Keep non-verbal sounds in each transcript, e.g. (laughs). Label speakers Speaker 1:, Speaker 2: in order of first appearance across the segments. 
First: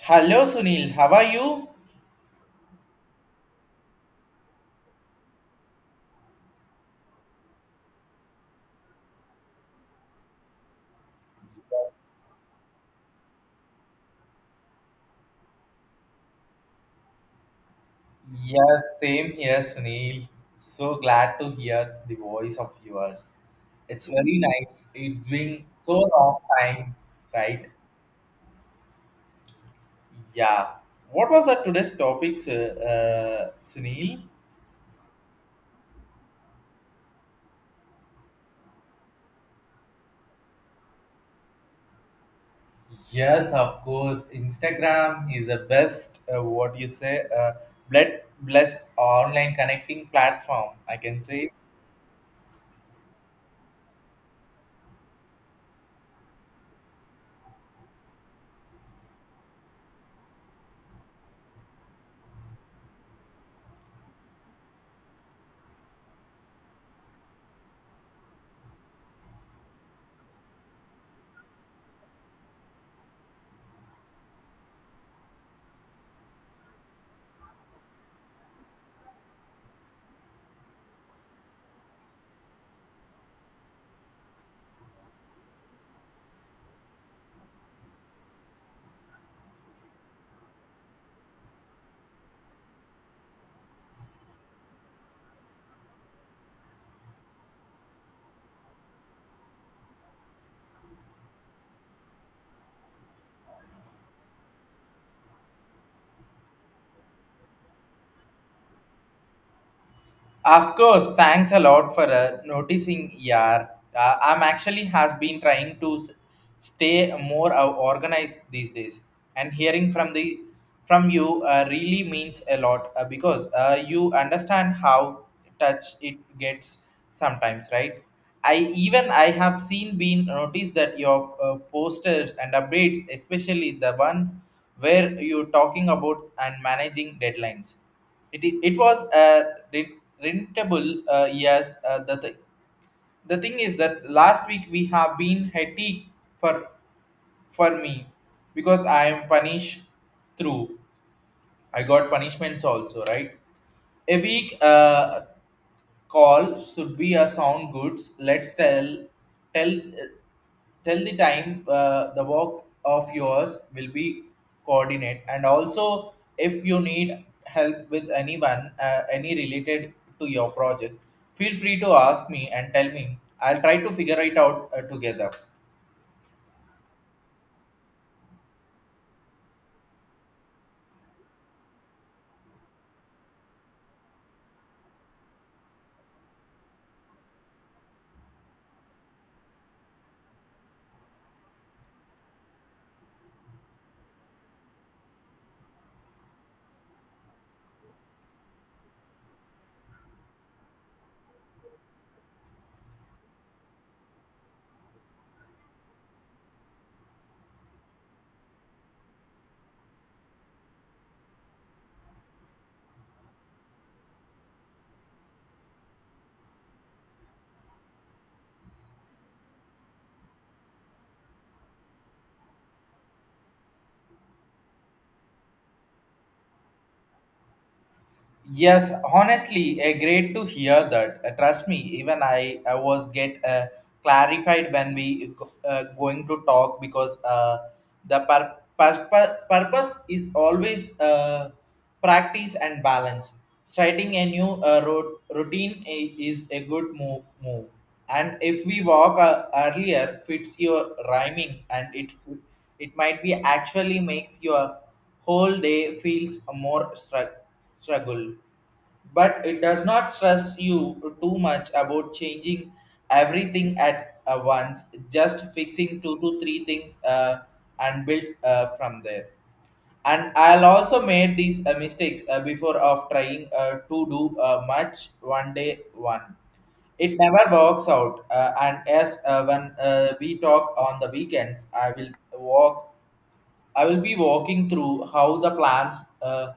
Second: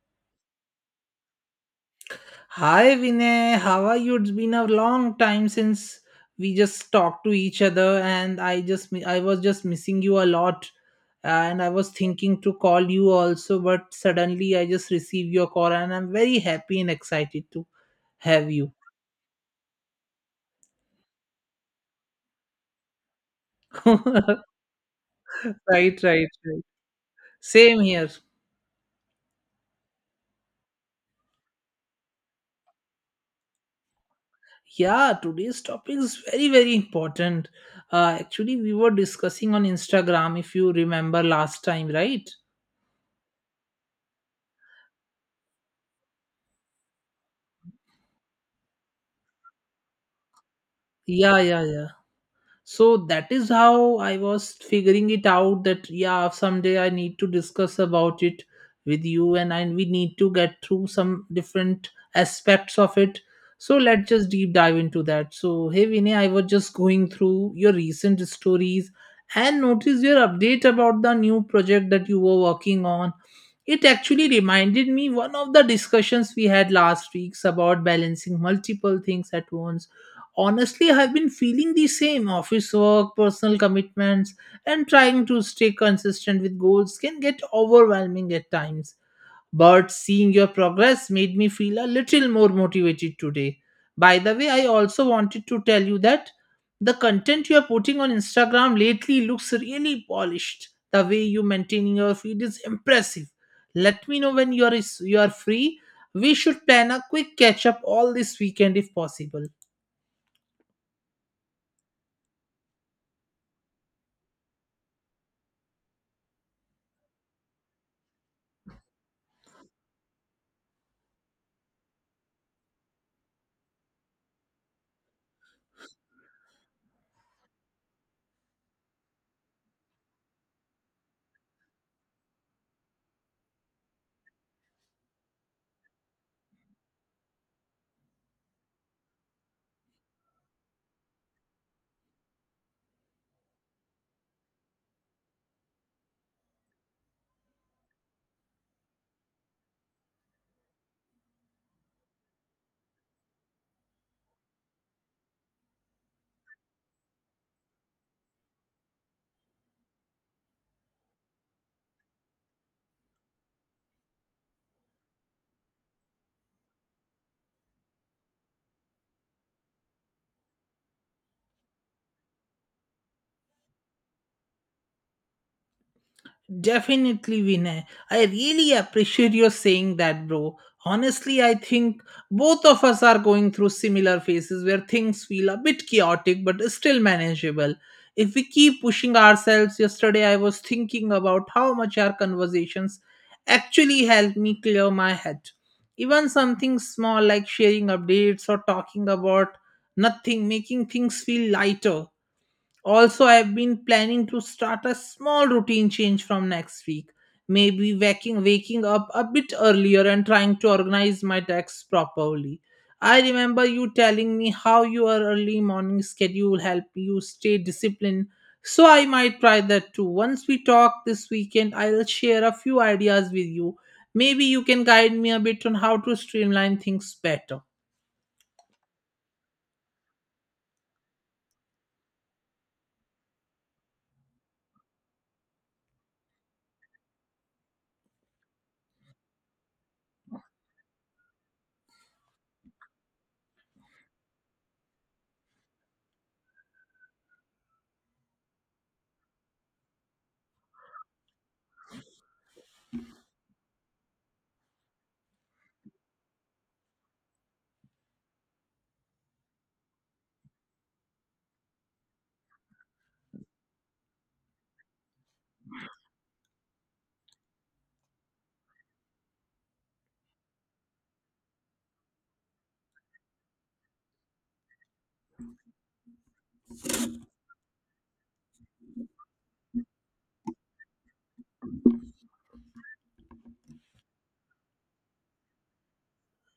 Speaker 1: Hello Sunil, how are you?
Speaker 2: Hi Vinay, how are you? It's been a long time since we just talked to each other, and I just I was just missing you a lot, and I was thinking to call you also, but suddenly I just received your call, and I'm very happy and excited to have you.
Speaker 1: Yes, same here, Sunil. So glad to hear the voice of yours.
Speaker 2: (laughs)
Speaker 1: It's
Speaker 2: Right,
Speaker 1: very nice. It's been so
Speaker 2: right, right.
Speaker 1: long time, right?
Speaker 2: Same here.
Speaker 1: Yeah. What was our today's topic, Sunil?
Speaker 2: Yeah, today's topic is very very important. Actually, we were discussing on Instagram if you remember last time, right?
Speaker 1: Yes, of course. Instagram is the best, what you say, blessed online connecting platform, I can
Speaker 2: Yeah,
Speaker 1: say.
Speaker 2: yeah, yeah. So that is how I was figuring it out that yeah, someday I need to discuss about it with you and I, we need to get through some different aspects of it. So let's just deep dive into that. So hey Vinay, I was just going through your recent stories and notice your update about the new project that you were working on. It actually reminded me one of the discussions we had last weeks about balancing multiple things at once. Honestly, I've been feeling the same. Office work, personal commitments, and trying to stay consistent with goals can get overwhelming at times. But seeing your progress made me feel a little more motivated today. By the way, I also wanted to tell you that the content you are putting on Instagram lately looks really polished. The way you maintaining your feed is impressive. Let me know when you are free. We should plan a quick catch up all this weekend if possible.
Speaker 1: Of course, thanks a lot for noticing, yeah. I'm actually has been trying to stay more organized these days, and hearing from you really means a lot because you understand how touch it gets sometimes, right? I even I have seen been noticed that your posters and updates, especially the one where you're talking about and managing deadlines. It it was rent- rentable, yes. The thing, the thing is that last week we have been hectic for me, because I am punished through. I got punishments also, right? A week, call should be a sound goods. Let's tell tell the time. The work of yours will be coordinate, and also if you need help with anyone, any related to your project, feel free to ask me and tell me. I'll try to figure it out together.
Speaker 2: Definitely, Vinay. I really appreciate your saying that, bro. Honestly, I think both of us are going through similar phases where things feel a bit chaotic but still manageable. If we keep pushing ourselves, yesterday I was thinking about how much our conversations actually helped me clear my head. Even something small like sharing updates or talking about nothing, making things feel lighter. Also, I've been planning to start a small routine change from next week. Maybe waking up a bit earlier and trying to organize my decks properly. I remember you telling me how your early morning schedule helped you stay disciplined. So I might try that too. Once we talk this weekend, I'll share a few ideas with you. Maybe you can guide me a bit on how to streamline things better.
Speaker 1: Yes, honestly, great to hear that. Trust me, even I was get clarified when we going to talk, because the purpose is always practice and balance. Starting a new routine is a good move. And if we walk earlier, fits your rhyming, and it might be actually makes your whole day feels more struck struggle, but it does not stress you too much about changing everything at once, just fixing two to three things, and build from there. And I'll also made these mistakes before of trying to do much one day one. It never works out. And as when we talk on the weekends, I will walk I will be walking through how the plans uh,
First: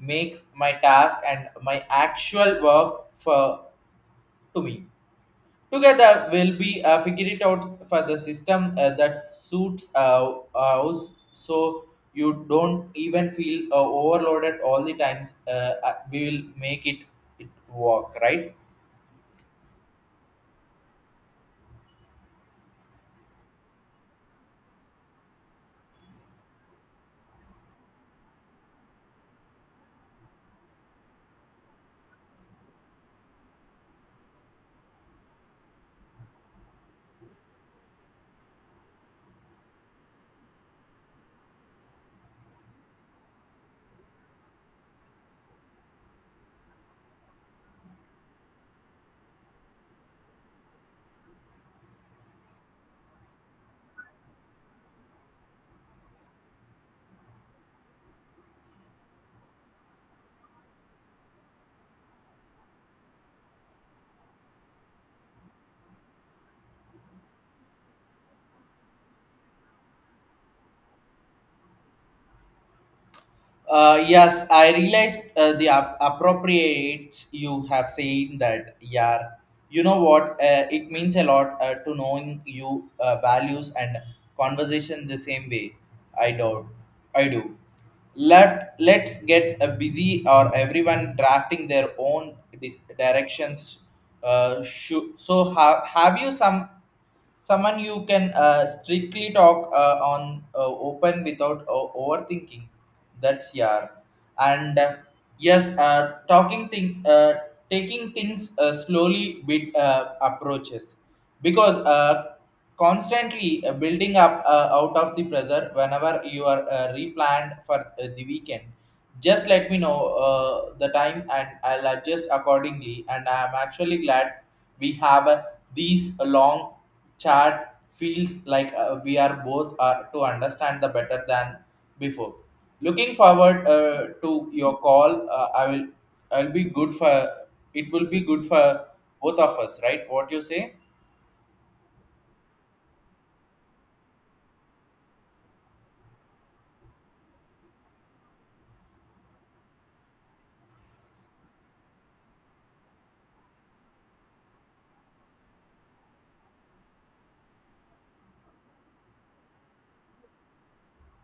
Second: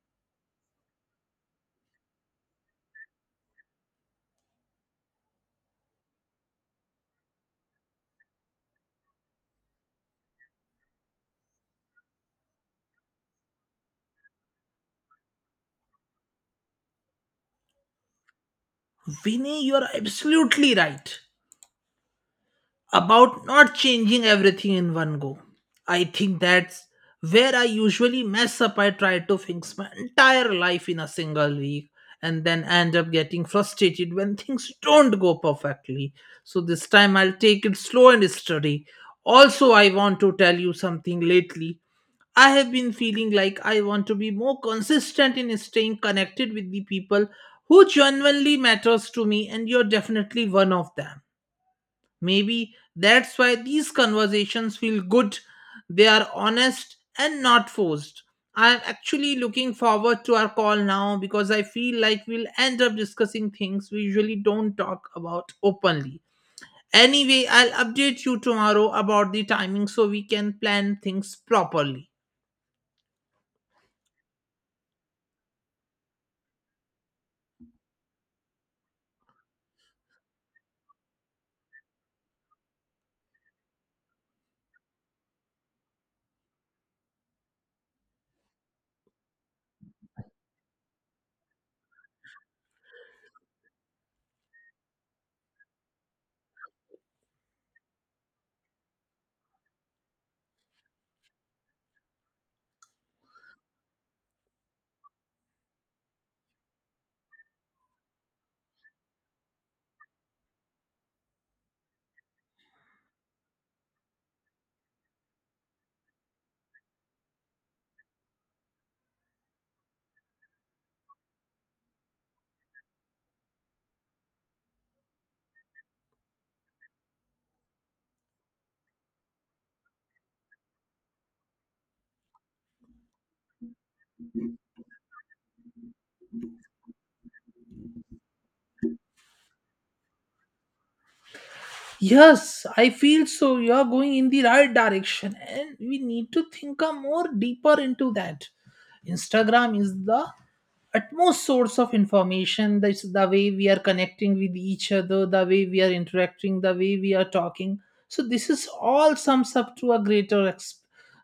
Speaker 1: makes my task and my actual work for to me. Together, we'll be figure it out for the system that suits us, so you don't even feel overloaded all the times. We will make it work, right?
Speaker 2: Vinny, you're absolutely right about not changing everything in one go. I think that's where I usually mess up. I try to fix my entire life in a single week and then end up getting frustrated when things don't go perfectly. So this time I'll take it slow and steady. Also, I want to tell you something lately. I have been feeling like I want to be more consistent in staying connected with the people who genuinely matters to me, and you're definitely one of them. Maybe that's why these conversations feel good. They are honest and not forced. I'm actually looking forward to our call now because I feel like we'll end up discussing things we usually don't talk about openly. Anyway, I'll update you tomorrow about the timing so we can plan things properly.
Speaker 1: Yes, I realized the appropriates you have said that, yeah. You know what? It means a lot to knowing you values and conversation the same way. I do. I do. Let's get busy or everyone drafting their own directions. So have you someone you can strictly talk on open without overthinking, that's yeah. And yes, talking thing taking things slowly with approaches, because constantly building up out of the pressure. Whenever you are replanned for the weekend, just let me know the time, and I'll adjust accordingly. And I'm actually glad we have these long chat. Feels like we are both are to understand the better than before. Looking forward to your call. I will. I'll be good for. It will be good for both of us, right? What you say?
Speaker 2: Yes, I feel so. You are going in the right direction, and we need to think a more deeper into that. Instagram is the utmost source of information. That's the way we are connecting with each other, the way we are interacting, the way we are talking. So this is all sums up to a greater ex-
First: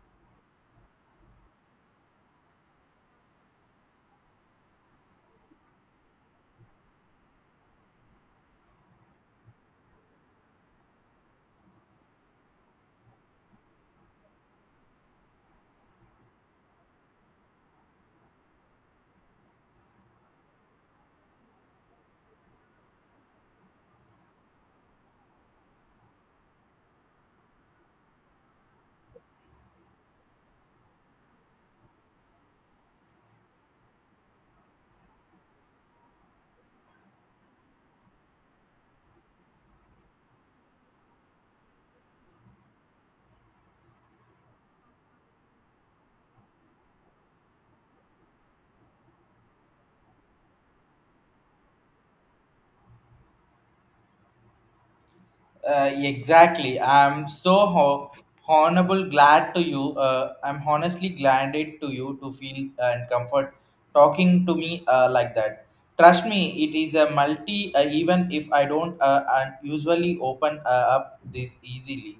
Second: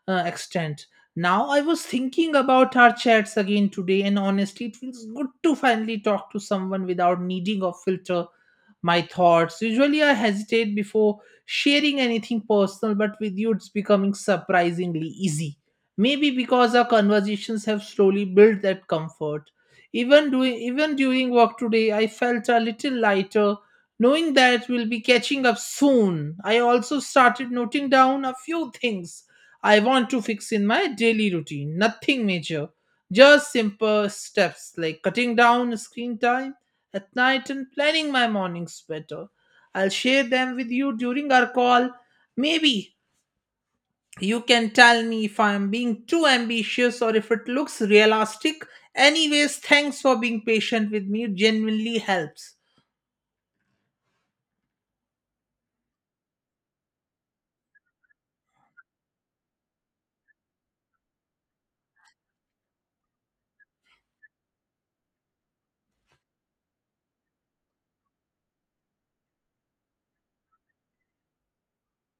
Speaker 2: uh, extent. Now I was thinking about our chats again today, and honestly it feels good to finally talk to someone without needing a filter. My thoughts usually I hesitate before sharing anything personal, but with you it's becoming surprisingly easy. Maybe because our conversations have slowly built that comfort. Even doing even during work today, I felt a little lighter, knowing that we'll be catching up soon. I also started noting down a few things I want to fix in my daily routine. Nothing major, just simple steps like cutting down screen time at night and planning my mornings better. I'll share them with you during our call. Maybe you can tell me if I am being too ambitious or if it looks realistic. Anyways, thanks for being patient with me. It genuinely helps.
Speaker 1: Exactly. I'm so honorable, glad to you. I'm honestly glad it to you to feel and comfort talking to me like that. Trust me, it is a multi. Even if I don't usually open up this easily,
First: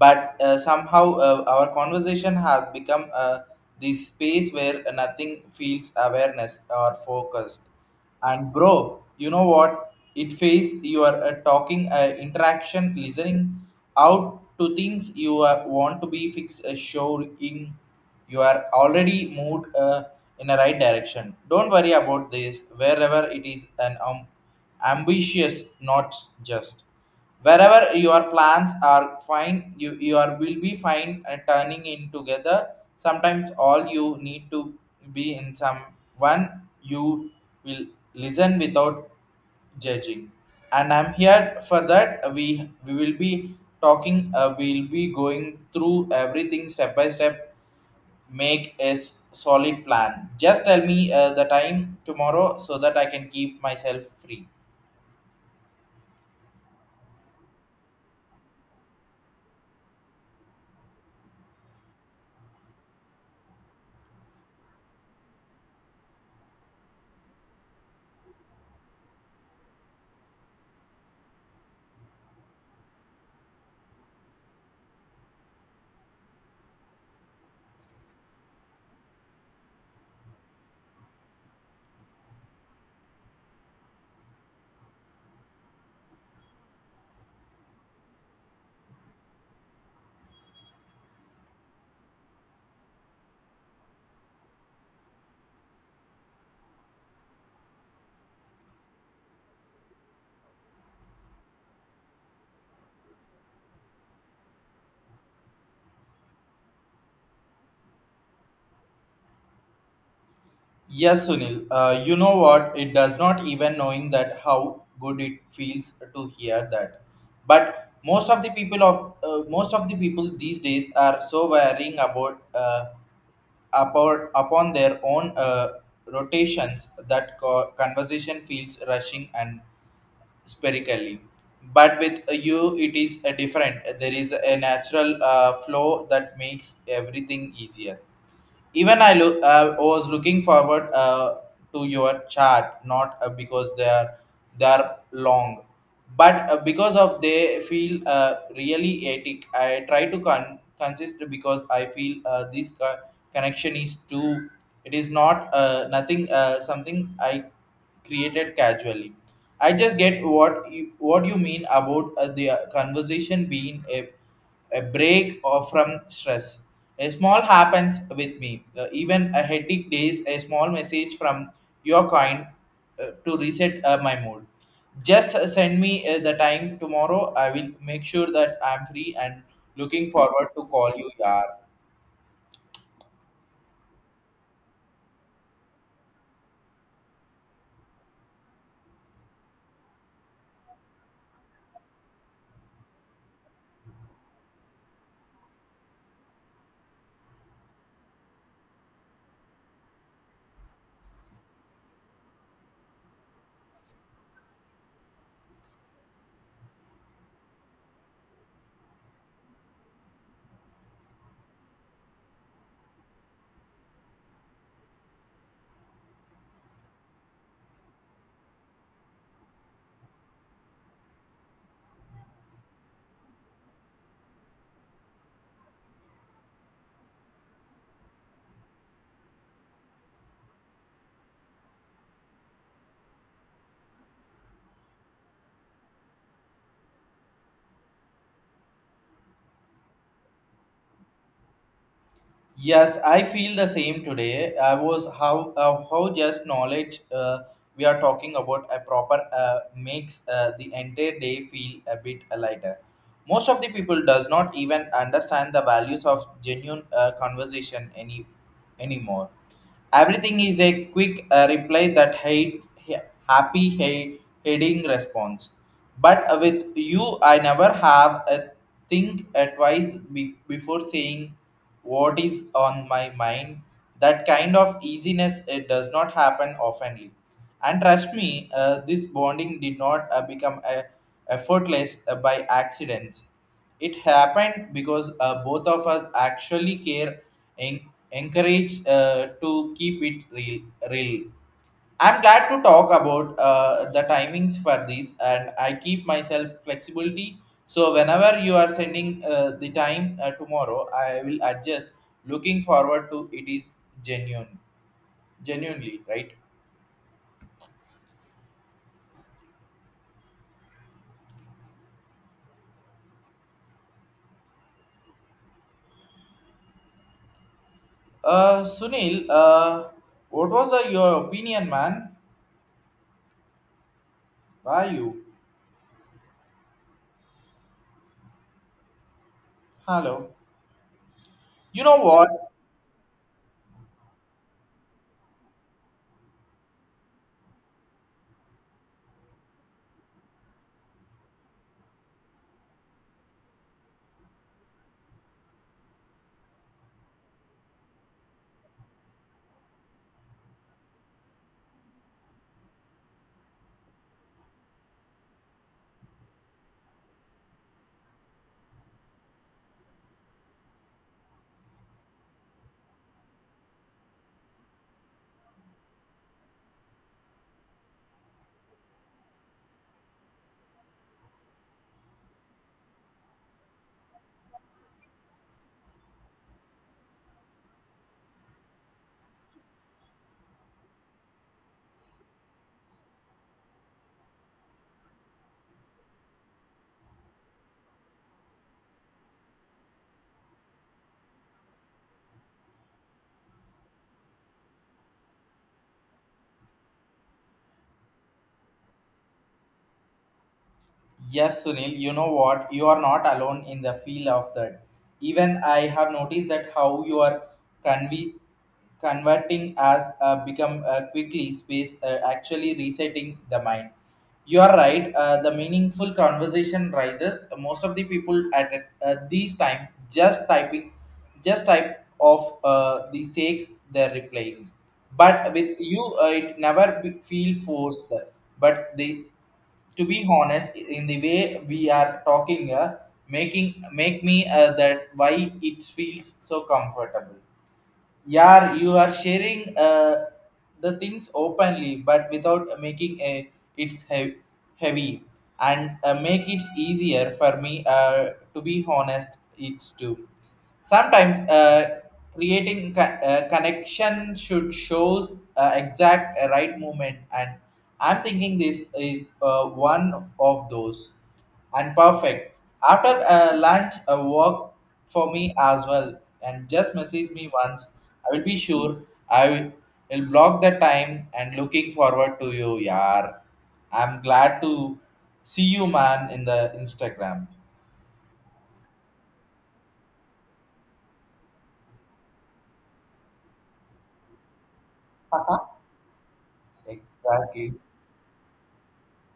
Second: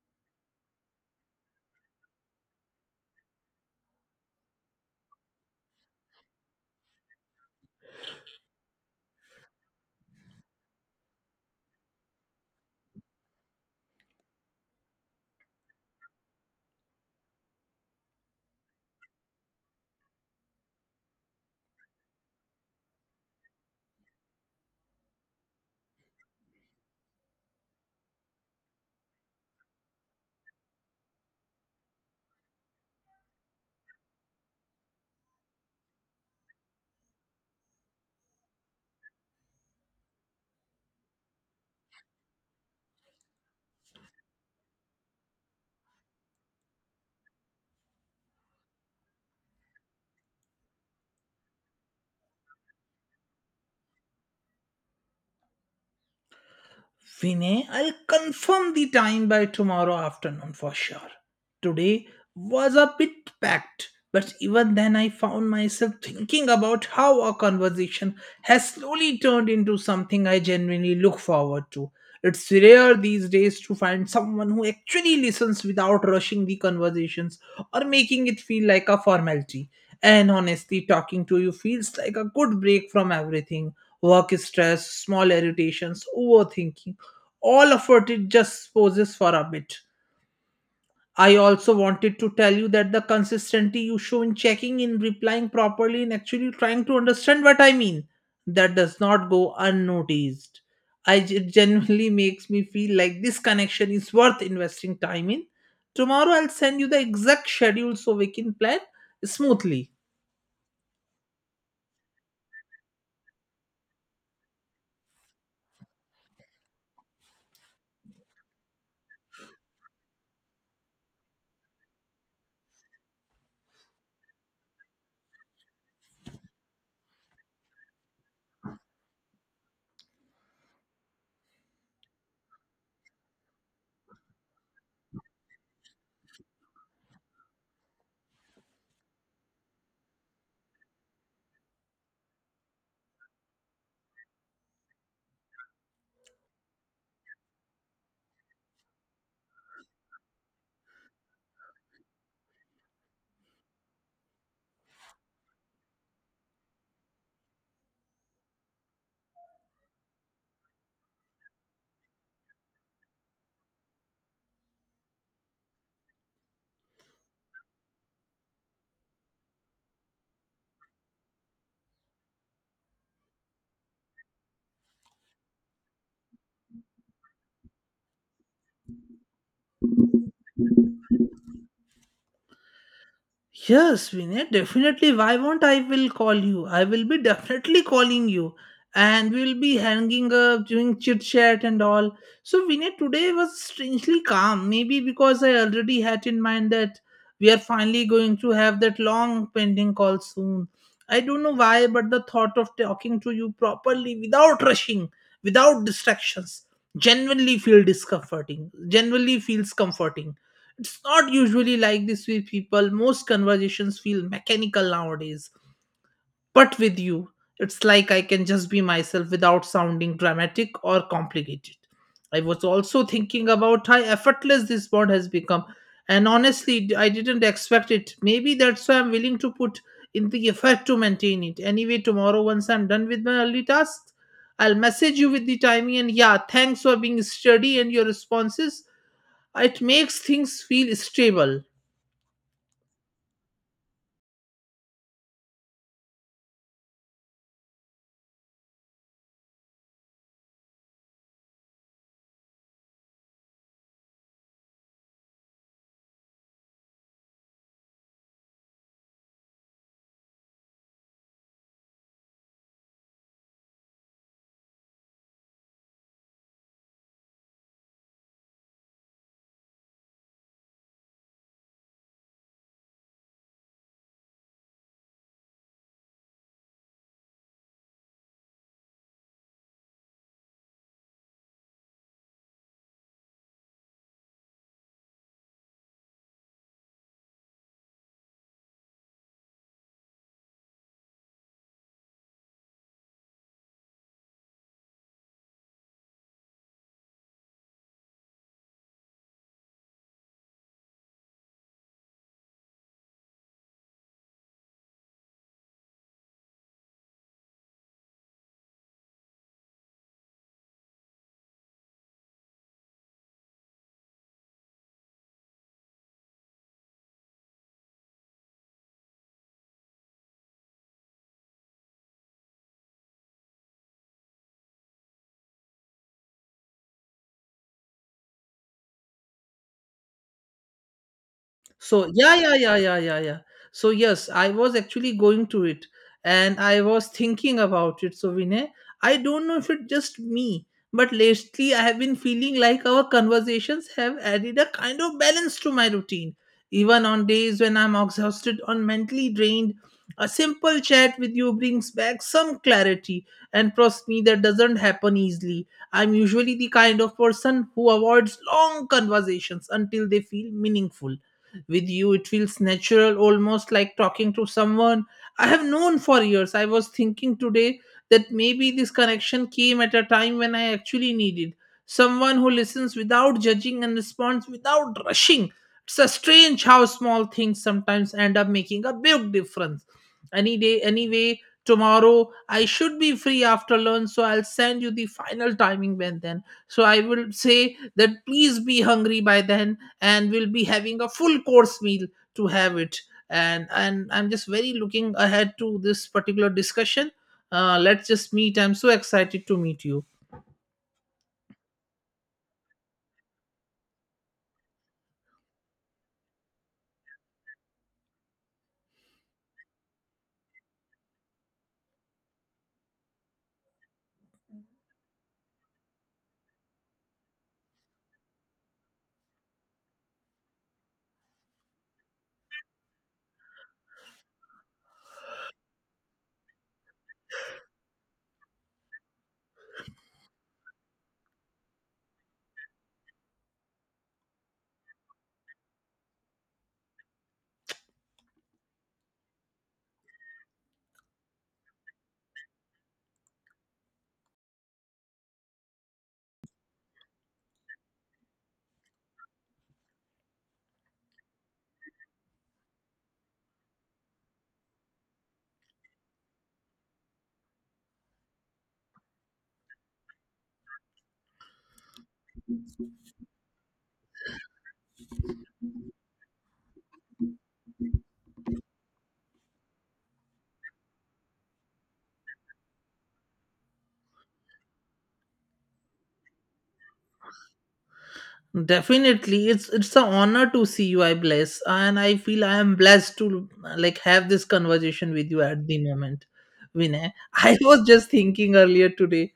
Speaker 1: but somehow our conversation has become the space where nothing feels awareness or focused. And bro, you know what? It feels you are talking, interaction listening out to things you want to be fixed, showing you are already moved in a right direction. Don't worry about this, wherever it is an ambitious, not just wherever your plans are fine. You your will be fine and turning in together. Sometimes all you need to be in someone, you will listen without judging, and I'm here for that. We will be talking, we'll be going through everything step by step. Make a solid plan. Just tell me the time tomorrow, so that I can keep myself free.
Speaker 2: Vinay, I'll confirm the time by tomorrow afternoon for sure. Today was a bit packed, but even then I found myself thinking about how our conversation has slowly turned into something I genuinely look forward to. It's rare these days to find someone who actually listens without rushing the conversations or making it feel like a formality. And honestly, talking to you feels like a good break from everything: work stress, small irritations, overthinking, all effort it just poses for a bit. I also wanted to tell you that the consistency you show in checking in, replying properly, and actually trying to understand what I mean, that does not go unnoticed. It genuinely makes me feel like this connection is worth investing time in. Tomorrow I'll send you the exact schedule so we can plan smoothly.
Speaker 1: Yes, Sunil. You know what? It does not even knowing that how good it feels to hear that. But most of the people these days are so worrying about, about upon their own rotations, that conversation feels rushing and spherically. But with you, it is different. There is a natural flow that makes everything easier. Even I look was looking forward to your chart, not because they are long, but because of they feel really etic. I try to consist because I feel this connection is too. It is not nothing, something I created casually. I just get what you mean about the conversation being a break or from stress. A small happens with me. Even a headache days, a small message from your kind to reset my mood. Just send me the time tomorrow. I will make sure that I'm free and looking forward to call you, yaar.
Speaker 2: Yes, Vinay, definitely. Why won't I will call you? I will be (laughs) definitely calling you. And we will be hanging up, doing chit chat and all. So Vinay, today was strangely calm. Maybe because I already had in mind that we are finally going to have that long pending call soon. I don't know why, but the thought of talking to you properly without rushing, without distractions, genuinely feel discomforting. Genuinely feels comforting. It's not usually like this with people. Most conversations feel mechanical nowadays. But with you, it's like I can just be myself without sounding dramatic or complicated. I was also thinking about how effortless this bond has become. And honestly, I didn't expect it. Maybe that's why I'm willing to put in the effort to maintain it. Anyway, tomorrow, once I'm done with my early tasks, I'll message you with the timing. And yeah, thanks for being steady and your responses. It makes things feel stable.
Speaker 1: Yes, I feel the same today. I was how, how just knowledge, we are talking about a proper makes the entire day feel a bit lighter. Most of the people does not even understand the values of genuine conversation anymore. Everything is a quick reply that hate, happy hate, heading response. But with you, I never have a think twice before saying what is on my mind. That kind of easiness, it does not happen oftenly. And trust me, this bonding did not become effortless by accidents. It happened because both of us actually care and encourage to keep it real. I'm glad to talk about the timings for this, and I keep myself flexibility. So whenever you are sending the time tomorrow, I will adjust. Looking forward to it is genuine genuinely right. Sunil, what was your opinion, man? Why you? Hello? You
Speaker 2: So
Speaker 1: know
Speaker 2: yeah,
Speaker 1: what?
Speaker 2: yeah, yeah, yeah, yeah, yeah. So yes, I was actually going to it, and I was thinking about it. So Vinay, I don't know if it's just me, but lately I have been feeling like our conversations have added a kind of balance to my routine. Even on days when I'm exhausted or mentally drained, a simple chat with you brings back some clarity. And trust me, that doesn't happen easily. I'm usually the kind of person who avoids long conversations until they feel meaningful. With you, it feels natural, almost like talking to someone I have known for years. I was thinking today that maybe this connection came at a time when I actually needed someone who listens without judging and responds without rushing. It's a strange how small things sometimes end up making a big difference. Anyway, tomorrow I should be free after lunch, so I'll send you the final timing when then. So I will say that please be hungry by then, and we'll be having a full course meal to have it. And I'm just very looking ahead to this particular discussion. Let's just meet. I'm so excited to meet you.
Speaker 1: Yes, Sunil, you know what? You are not alone in the field of that. Even I have noticed that how you are conve- converting as, become quickly space, actually resetting the mind. You are right. The meaningful conversation rises. Most of the people at these time just typing, just type of the sake they're replying. But with you, it never feel forced. But they, to be honest, in the way we are talking, making make me that why it feels so comfortable. Yeah, you are sharing uh, the things openly, but without making a it's heavy. And make it easier for me to be honest, it's too. Sometimes creating connection should shows exact right movement. And I'm thinking this is one of those, and perfect. After lunch a walk for me as well, and just message me once. I will be sure. I will block the time, and looking forward to you, yar. I'm glad to see you, man, in the Instagram.
Speaker 2: Definitely, it's an honor to see you. I bless and I feel I am blessed to like have this conversation with you at the
Speaker 1: (laughs)
Speaker 2: moment. Vinay, I
Speaker 1: Exactly.
Speaker 2: was just thinking earlier today.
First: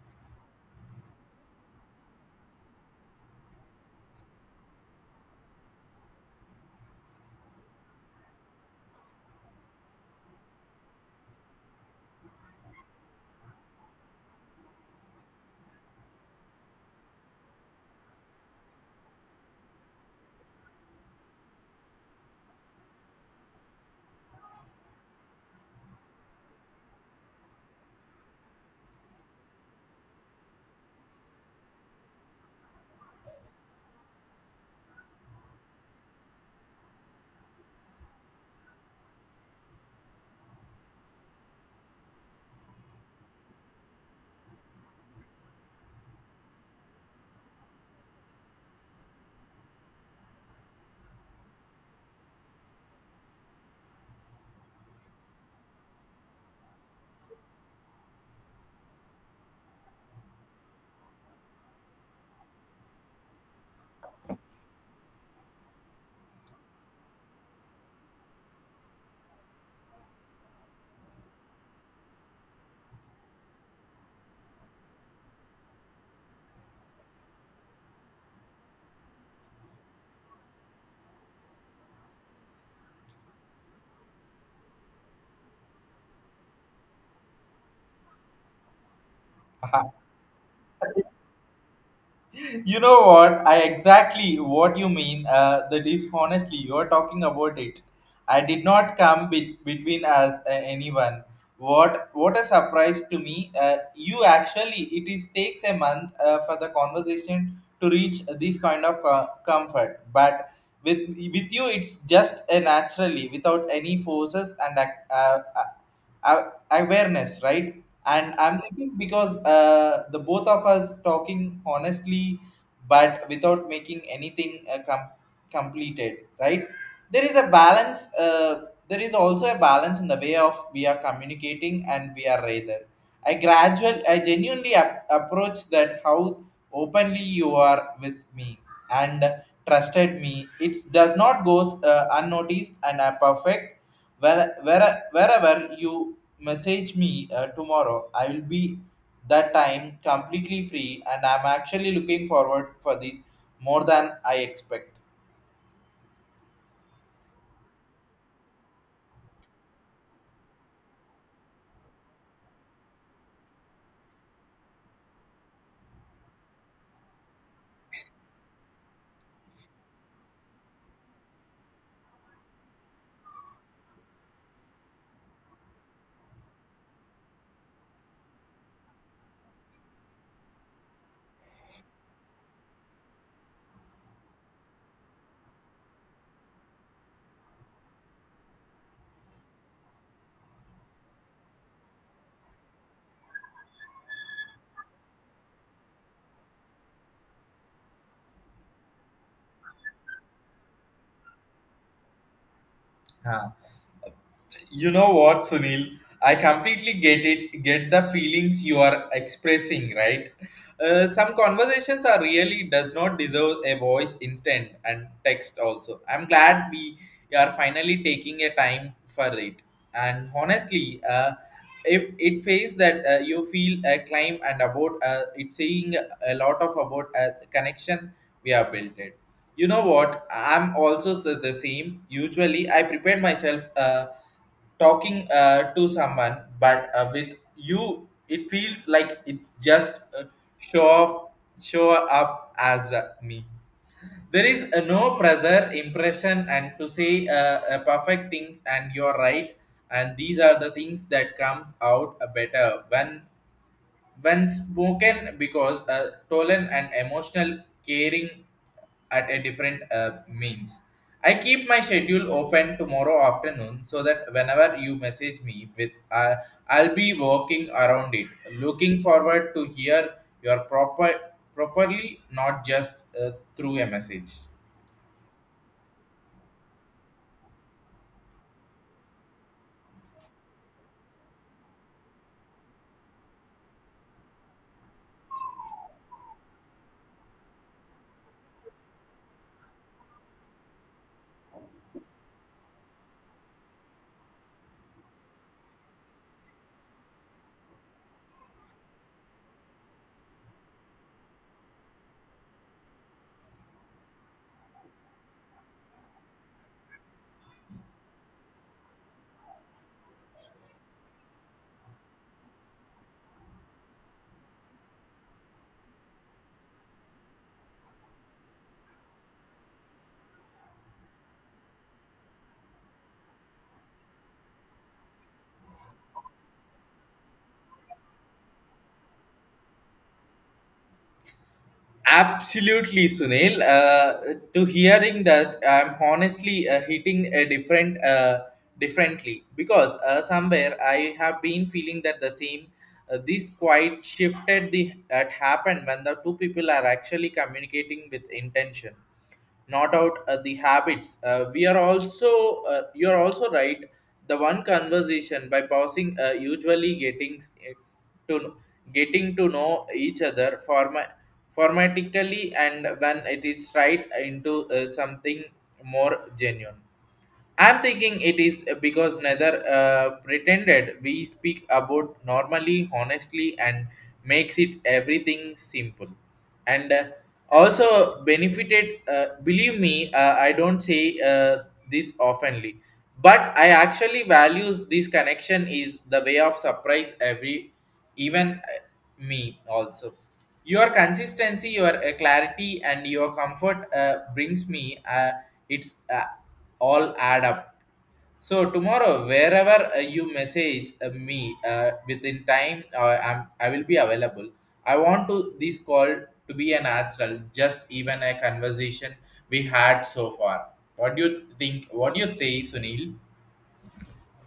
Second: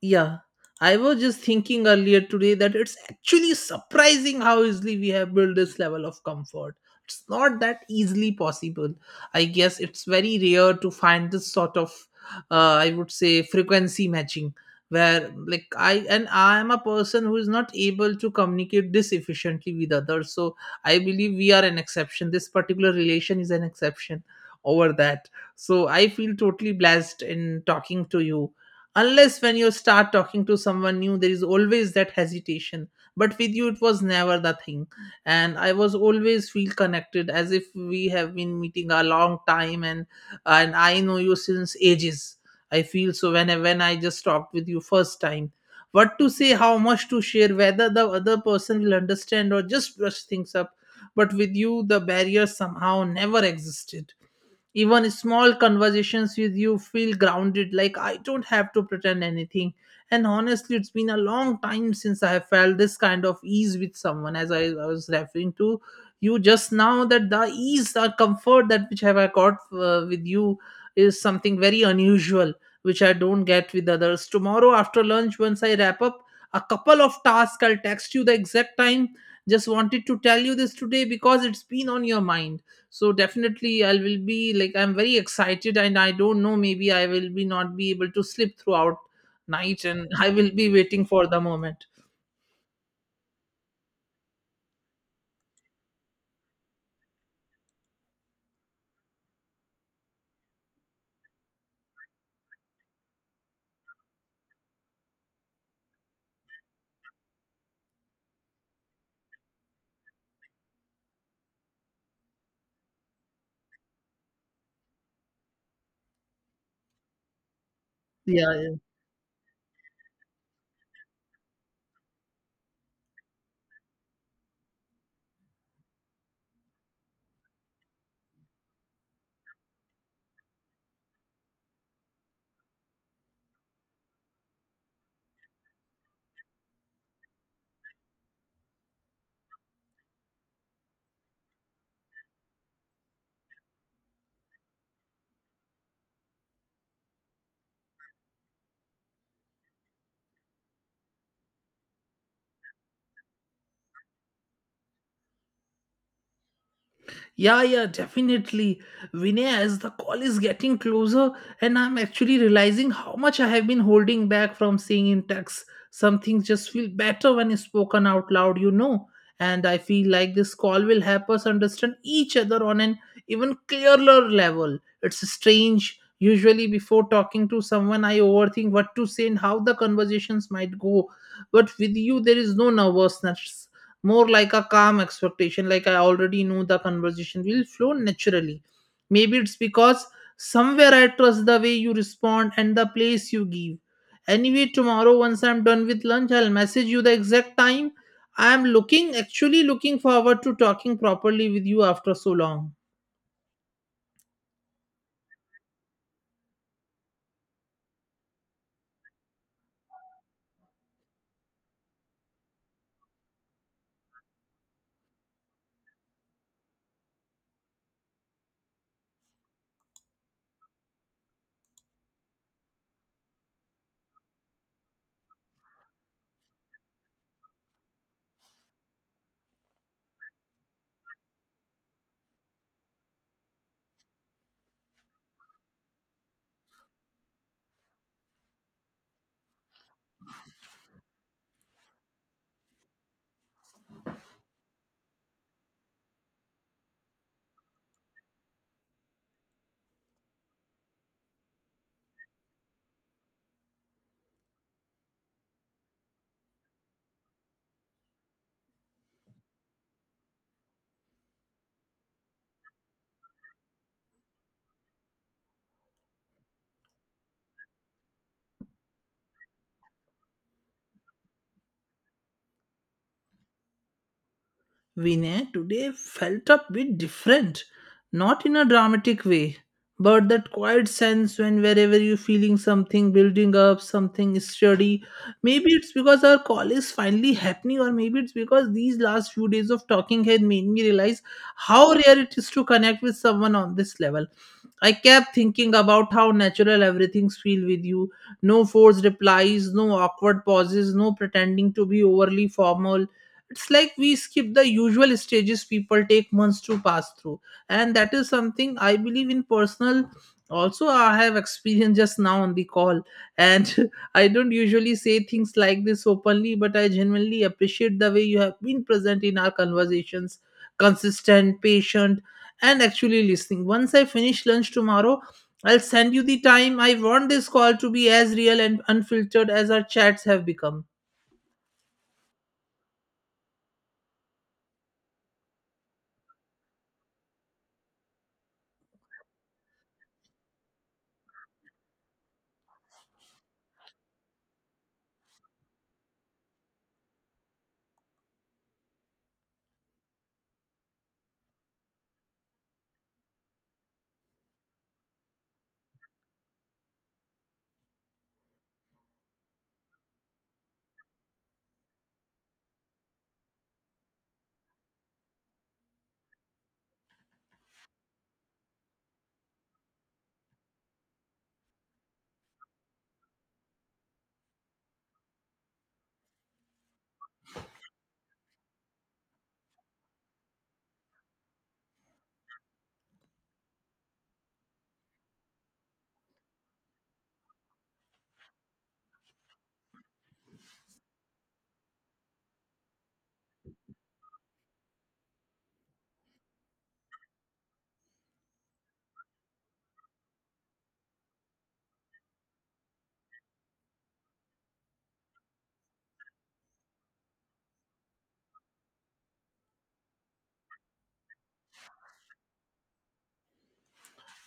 Speaker 2: Yeah, I was just thinking earlier today that it's actually surprising how easily we have built this level of comfort. It's not that easily possible. I guess it's very rare to find this sort of, I would say, frequency matching, where like I am a person who is not able to communicate this efficiently with others. So I believe we are an exception. This particular relation is an exception over that. So I feel totally blessed in talking to you. Unless when you start talking to someone new, there is always that hesitation. But with you, it was never the thing. And I was always feel connected as if we have been meeting a long time, and I know you since ages. I feel so when when I just talked with you first time. What to say, how much to share, whether the other person will understand or just brush things up. But with you, the barrier somehow never existed. Even small conversations with you feel grounded, like I don't have to pretend anything. And honestly, it's been a long time since I have felt this kind of ease with someone. As I was referring to you just now, that the ease, the comfort that which have I got with you is something very unusual, which I don't get with others. Tomorrow after lunch, once I wrap up a couple of tasks, I'll text you the exact time. Just wanted to tell you this today because it's been on your mind. So definitely I will be, like, I'm very excited, and I don't know, maybe I will be not be able to sleep throughout night,
Speaker 1: (laughs)
Speaker 2: and (laughs) I will be waiting for the moment.
Speaker 1: You know what? I exactly what you mean, that is honestly you're talking about it. I did not come between us anyone. What a surprise to me, you actually it is takes a month for the conversation to reach this kind of comfort. But with with you, it's just a naturally without any forces and a- awareness, right. And I'm
Speaker 2: Yeah.
Speaker 1: thinking, because the both of us talking honestly, but without making anything completed, right. There is a balance, there is also a balance in the way of we are communicating, and we are rather. I genuinely approach that how openly you are with me, and trusted me it does not goes unnoticed. And I perfect. Wherever you message me tomorrow, I will be that time completely free, and I'm actually looking forward for this more than I expect.
Speaker 2: Yeah, yeah, definitely. Vinay, as the call is getting closer, and I'm actually realizing how much I have been holding back from saying in text. Some things just feel better when it's spoken out loud. And I feel like this call will help us understand each other on an even clearer level. It's strange. Usually, before talking to someone, I overthink what to say and how the conversations might go. But with you, there is no nervousness, more like a calm expectation, like I already know the conversation will flow naturally. Maybe it's because somewhere I trust the way you respond and the place you give. Anyway, tomorrow once I'm done with lunch, I'll message you the exact time. I'm looking actually looking forward to talking properly with you after so long.
Speaker 1: You know what, Sunil? I completely get the feelings you are expressing, right? Some conversations are really does not deserve a voice instant and text also. I'm glad we are finally taking a time for it. And honestly, if it feels that you feel a climb and about it's saying a lot of about a connection we have built it. You know what? I'm also the same. Usually, I prepare myself. Talking to someone, but with you, it feels like it's just show up, show up as me. There is no pressure, impression, and to say perfect things, and you're right. And these are the things that comes out better when spoken because tolerant and emotional caring at a different means. I keep my schedule open tomorrow afternoon so that whenever you message me with, I'll be working around it, looking forward to hear your properly, not just through a message.
Speaker 2: Vinay, today felt a bit different, not in a dramatic way, but that quiet sense when wherever you're feeling something building up, something sturdy. Maybe it's because our call is finally happening, or maybe it's because these last few days of talking had made me realize how rare it is to connect with someone on this level. I kept thinking about how natural everything feels with you. No forced replies, no awkward pauses, no pretending to be overly formal. It's like we skip the usual stages people take months to pass through. And that is something I believe in personal. Also, I have experienced just now on the call. And (laughs) I don't usually say things like this openly, but I genuinely appreciate the way you have been present in our conversations, consistent, patient, and actually listening. Once I finish lunch tomorrow, I'll send you the time. I want this call to be as real and unfiltered as our chats have become.
Speaker 1: Absolutely, Sunil. To hearing that, I'm honestly hitting a differently because somewhere I have been feeling that the same. This quite shifted the that happened when the two people are actually communicating with intention, not out the habits. We are also, you are also right. The one conversation by pausing usually getting to getting to know each other formatically, and when it is right into something more genuine. I'm thinking it is because neither pretended we speak about normally, honestly, and makes it everything simple. And also benefited, believe me, I don't say this oftenly, but I actually values this connection is the way of surprise every, even me also. Your consistency, your clarity, and your comfort brings me. It's all add up. So tomorrow, wherever you message me within time, I will be available. I want to this call to be a natural, just even a conversation we had so far. What do you think? What do you say, Sunil?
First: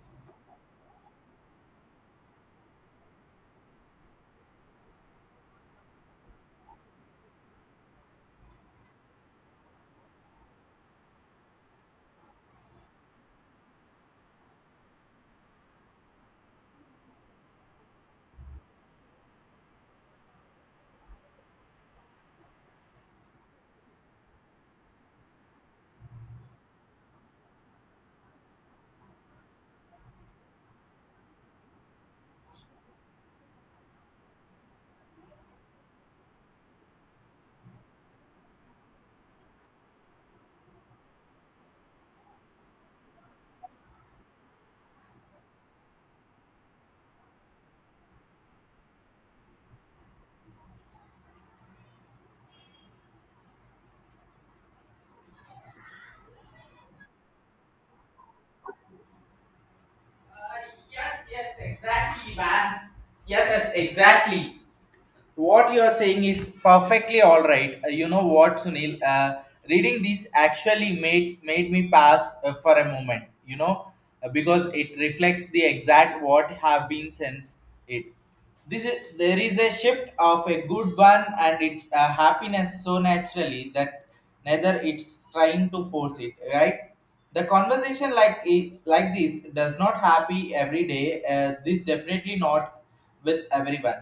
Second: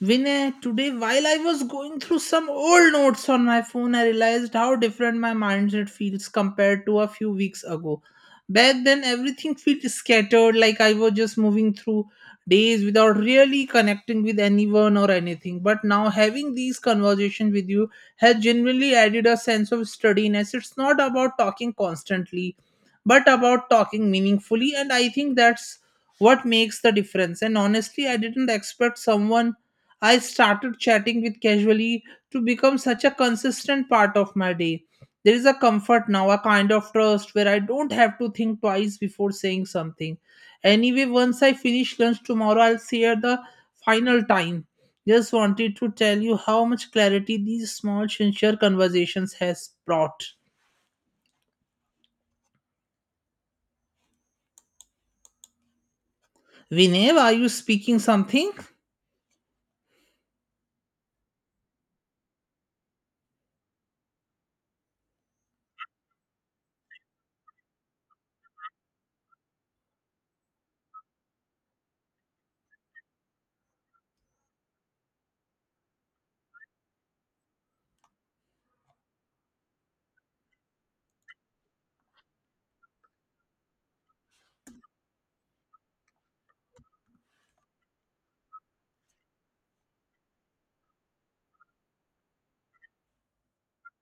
Speaker 2: Vinay, today while I was going through some old notes on my phone, I realized how different my mindset feels compared to a few weeks ago. Back then, everything felt scattered, like I was just moving through days without really connecting with anyone or anything. But now, having these conversations with you has genuinely added a sense of steadiness. It's not about talking constantly, but about talking meaningfully, and I think that's what makes the difference. And honestly, I didn't expect someone I started chatting with casually to become such a consistent part of my day. There is a comfort now, a kind of trust where I don't have to think twice before saying something. Anyway, once I finish lunch tomorrow, I'll share the final time. Just wanted to tell you how much clarity these small sincere conversations has brought. Vinev, are you speaking something?
Speaker 1: Uh, yes, yes, exactly, man. Yes, yes, exactly. What you are saying is perfectly all right. You know what, Sunil? Reading this actually made me pass for a moment. You know, because it reflects the exact what have been since it. This is there is a shift of a good one, and it's a happiness so naturally that neither it's trying to force it. Right? The conversation like it, like this does not happy every day. This definitely not with everyone.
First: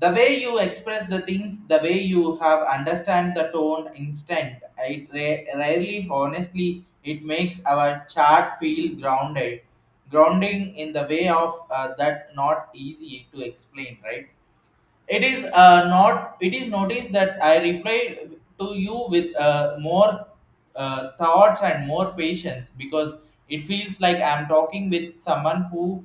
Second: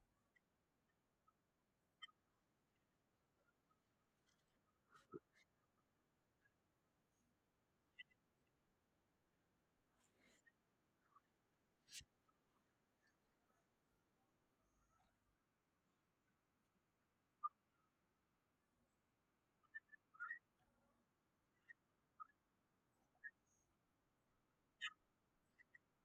Speaker 1: The way you express the things, the way you have understand the tone instant it rarely, honestly, it makes our chart feel grounded grounding in the way of that not easy to explain, right? It is not. It is noticed that I replied to you with more thoughts and more patience because it feels like I'm talking with someone who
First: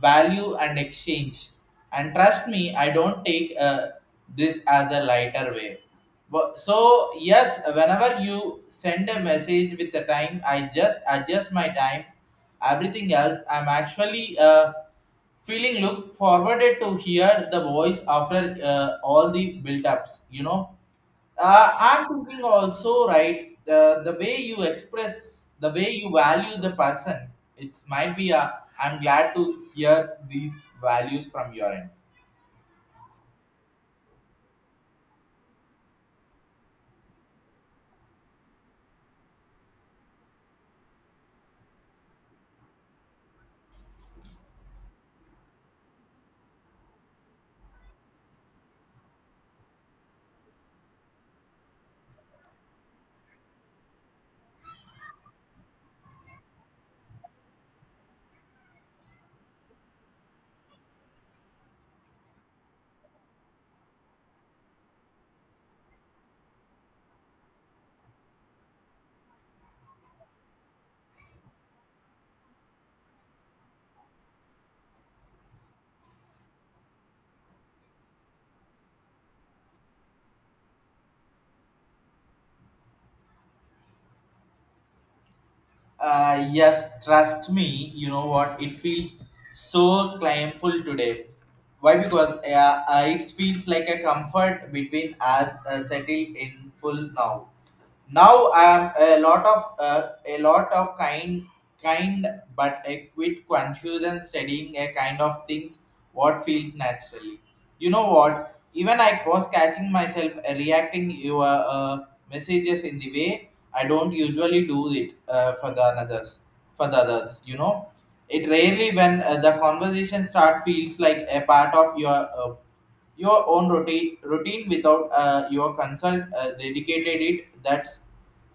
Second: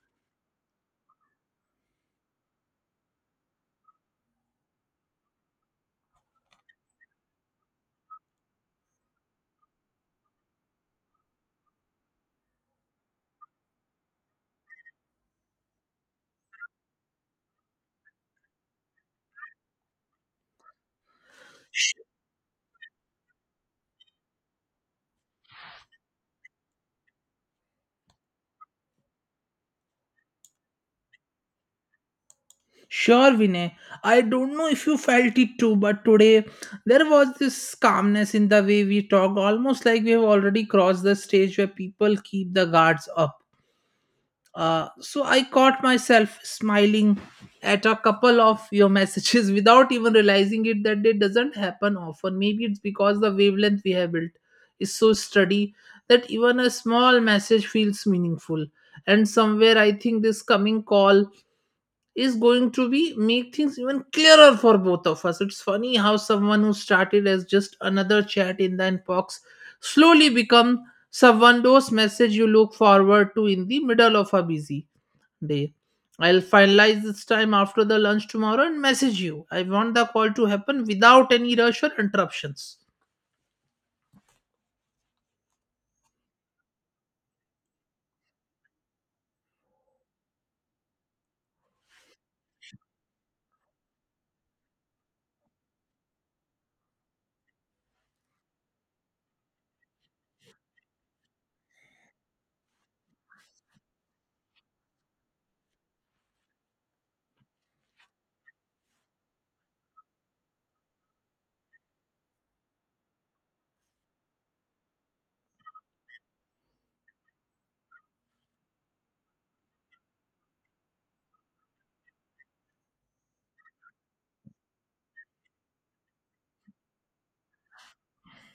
Speaker 1: value and exchange. And trust me, I don't take this as a lighter way. But, so yes, whenever you send a message with the time, I just adjust my time. Everything else, I'm actually. Feeling look forwarded to hear the voice after all the build-ups, you know. I'm thinking also right, the way you express, the way you value the person, it might be a, I'm glad to hear these values from your end.
Speaker 2: Sure, Vinay. I don't know if you felt it too, but today there was this calmness in the way we talk, almost like we have already crossed the stage where people keep the guards up. So I caught myself smiling at a couple of your messages (laughs) without even realizing it, that it doesn't happen often. Maybe it's because the wavelength we have built is so steady that even a small message feels meaningful. And somewhere I think this coming call is going to be make things even clearer for both of us. It's funny how someone who started as just another chat in the inbox slowly become someone those message you look forward to in the middle of a busy day. I'll finalize this time after the lunch tomorrow and message you. I want the call to happen without any rush or interruptions.
Speaker 1: Yes, trust me, you know what it feels so claimful today. Why? Because it feels like a comfort between us settled in full now. Now I'm a lot of kind, but a quit confusion studying a kind of things, what feels naturally. You know what? Even I was catching myself reacting your messages in the way I don't usually do it for the others. For the others, you know, it rarely when the conversation start feels like a part of your own routine without your consult dedicated it. That's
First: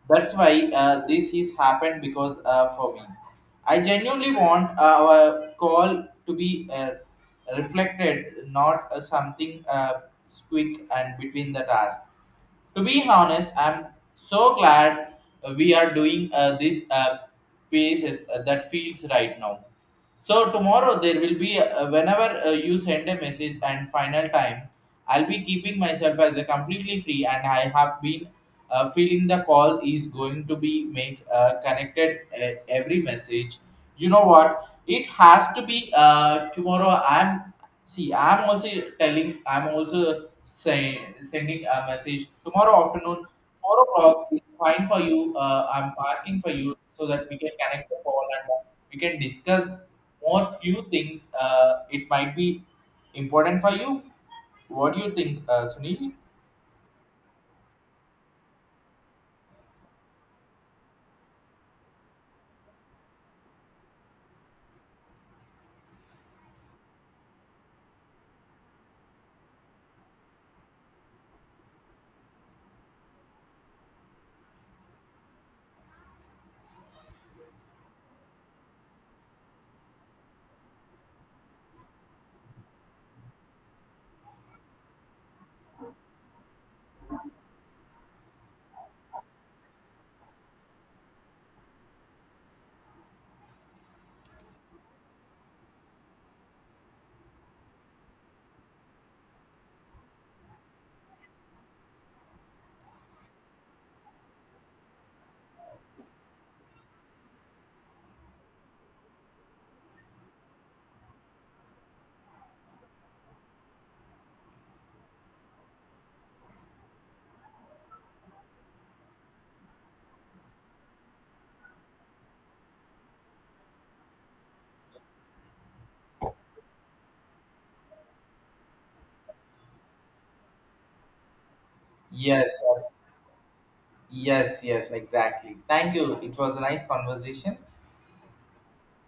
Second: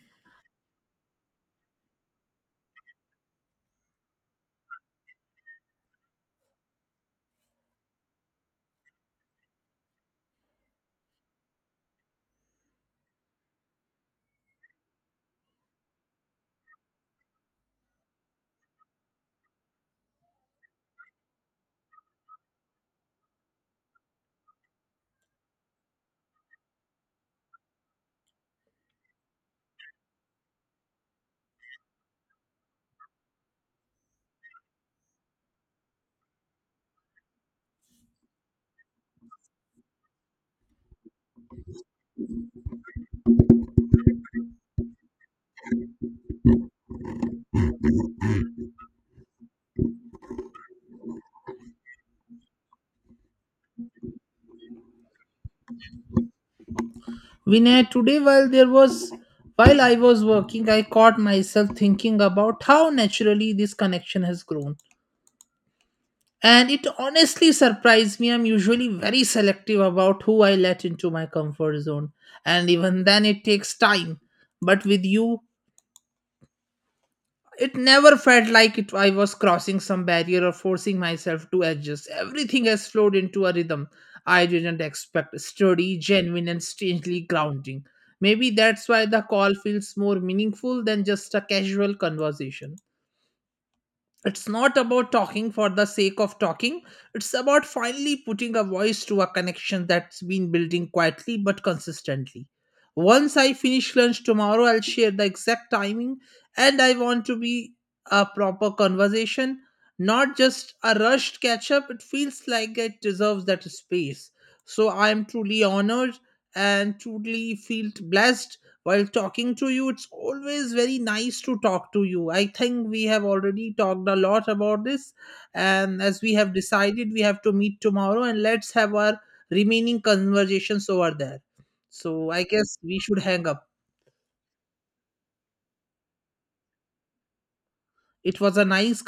Speaker 1: that's why this is happened because for me, I genuinely want our call to be. Reflected, not a something squeak and between the task. To be honest, I'm so glad we are doing this pieces that feels right now. So tomorrow there will be whenever you send a message and final time, I'll be keeping myself as a completely free, and I have been feeling the call is going to be make connected every message. You know what? It has to be tomorrow. I'm, see, I'm also telling, I'm also say, sending a message tomorrow afternoon, 4 o'clock is fine for you. I'm asking for you so that we can connect the call and we can discuss more few things. It might be important for you. What do you think, Sunil?
Speaker 2: Vinay, today while I was working, I caught myself thinking about how naturally this connection has grown. And it honestly surprised me. I'm usually very selective about who I let into my comfort zone. And even then, it takes time. But with you, it never felt like it, I was crossing some barrier or forcing myself to adjust. Everything has flowed into a rhythm I didn't expect, sturdy, genuine, and strangely grounding. Maybe that's why the call feels more meaningful than just a casual conversation. It's not about talking for the sake of talking. It's about finally putting a voice to a connection that's been building quietly but consistently. Once I finish lunch tomorrow, I'll share the exact timing, and I want to be a proper conversation, not just a rushed catch up. It feels like it deserves that space. So I'm truly honored and truly feel blessed while talking to you. It's always very nice to talk to you. I think we have already talked a lot about this, and as we have decided, we have to meet tomorrow, and let's have our remaining conversations over there. So I
Speaker 1: Yes,
Speaker 2: guess
Speaker 1: sir.
Speaker 2: we should hang up.
Speaker 1: Yes, yes, exactly. Thank you. It was a nice conversation.
Speaker 2: It was a nice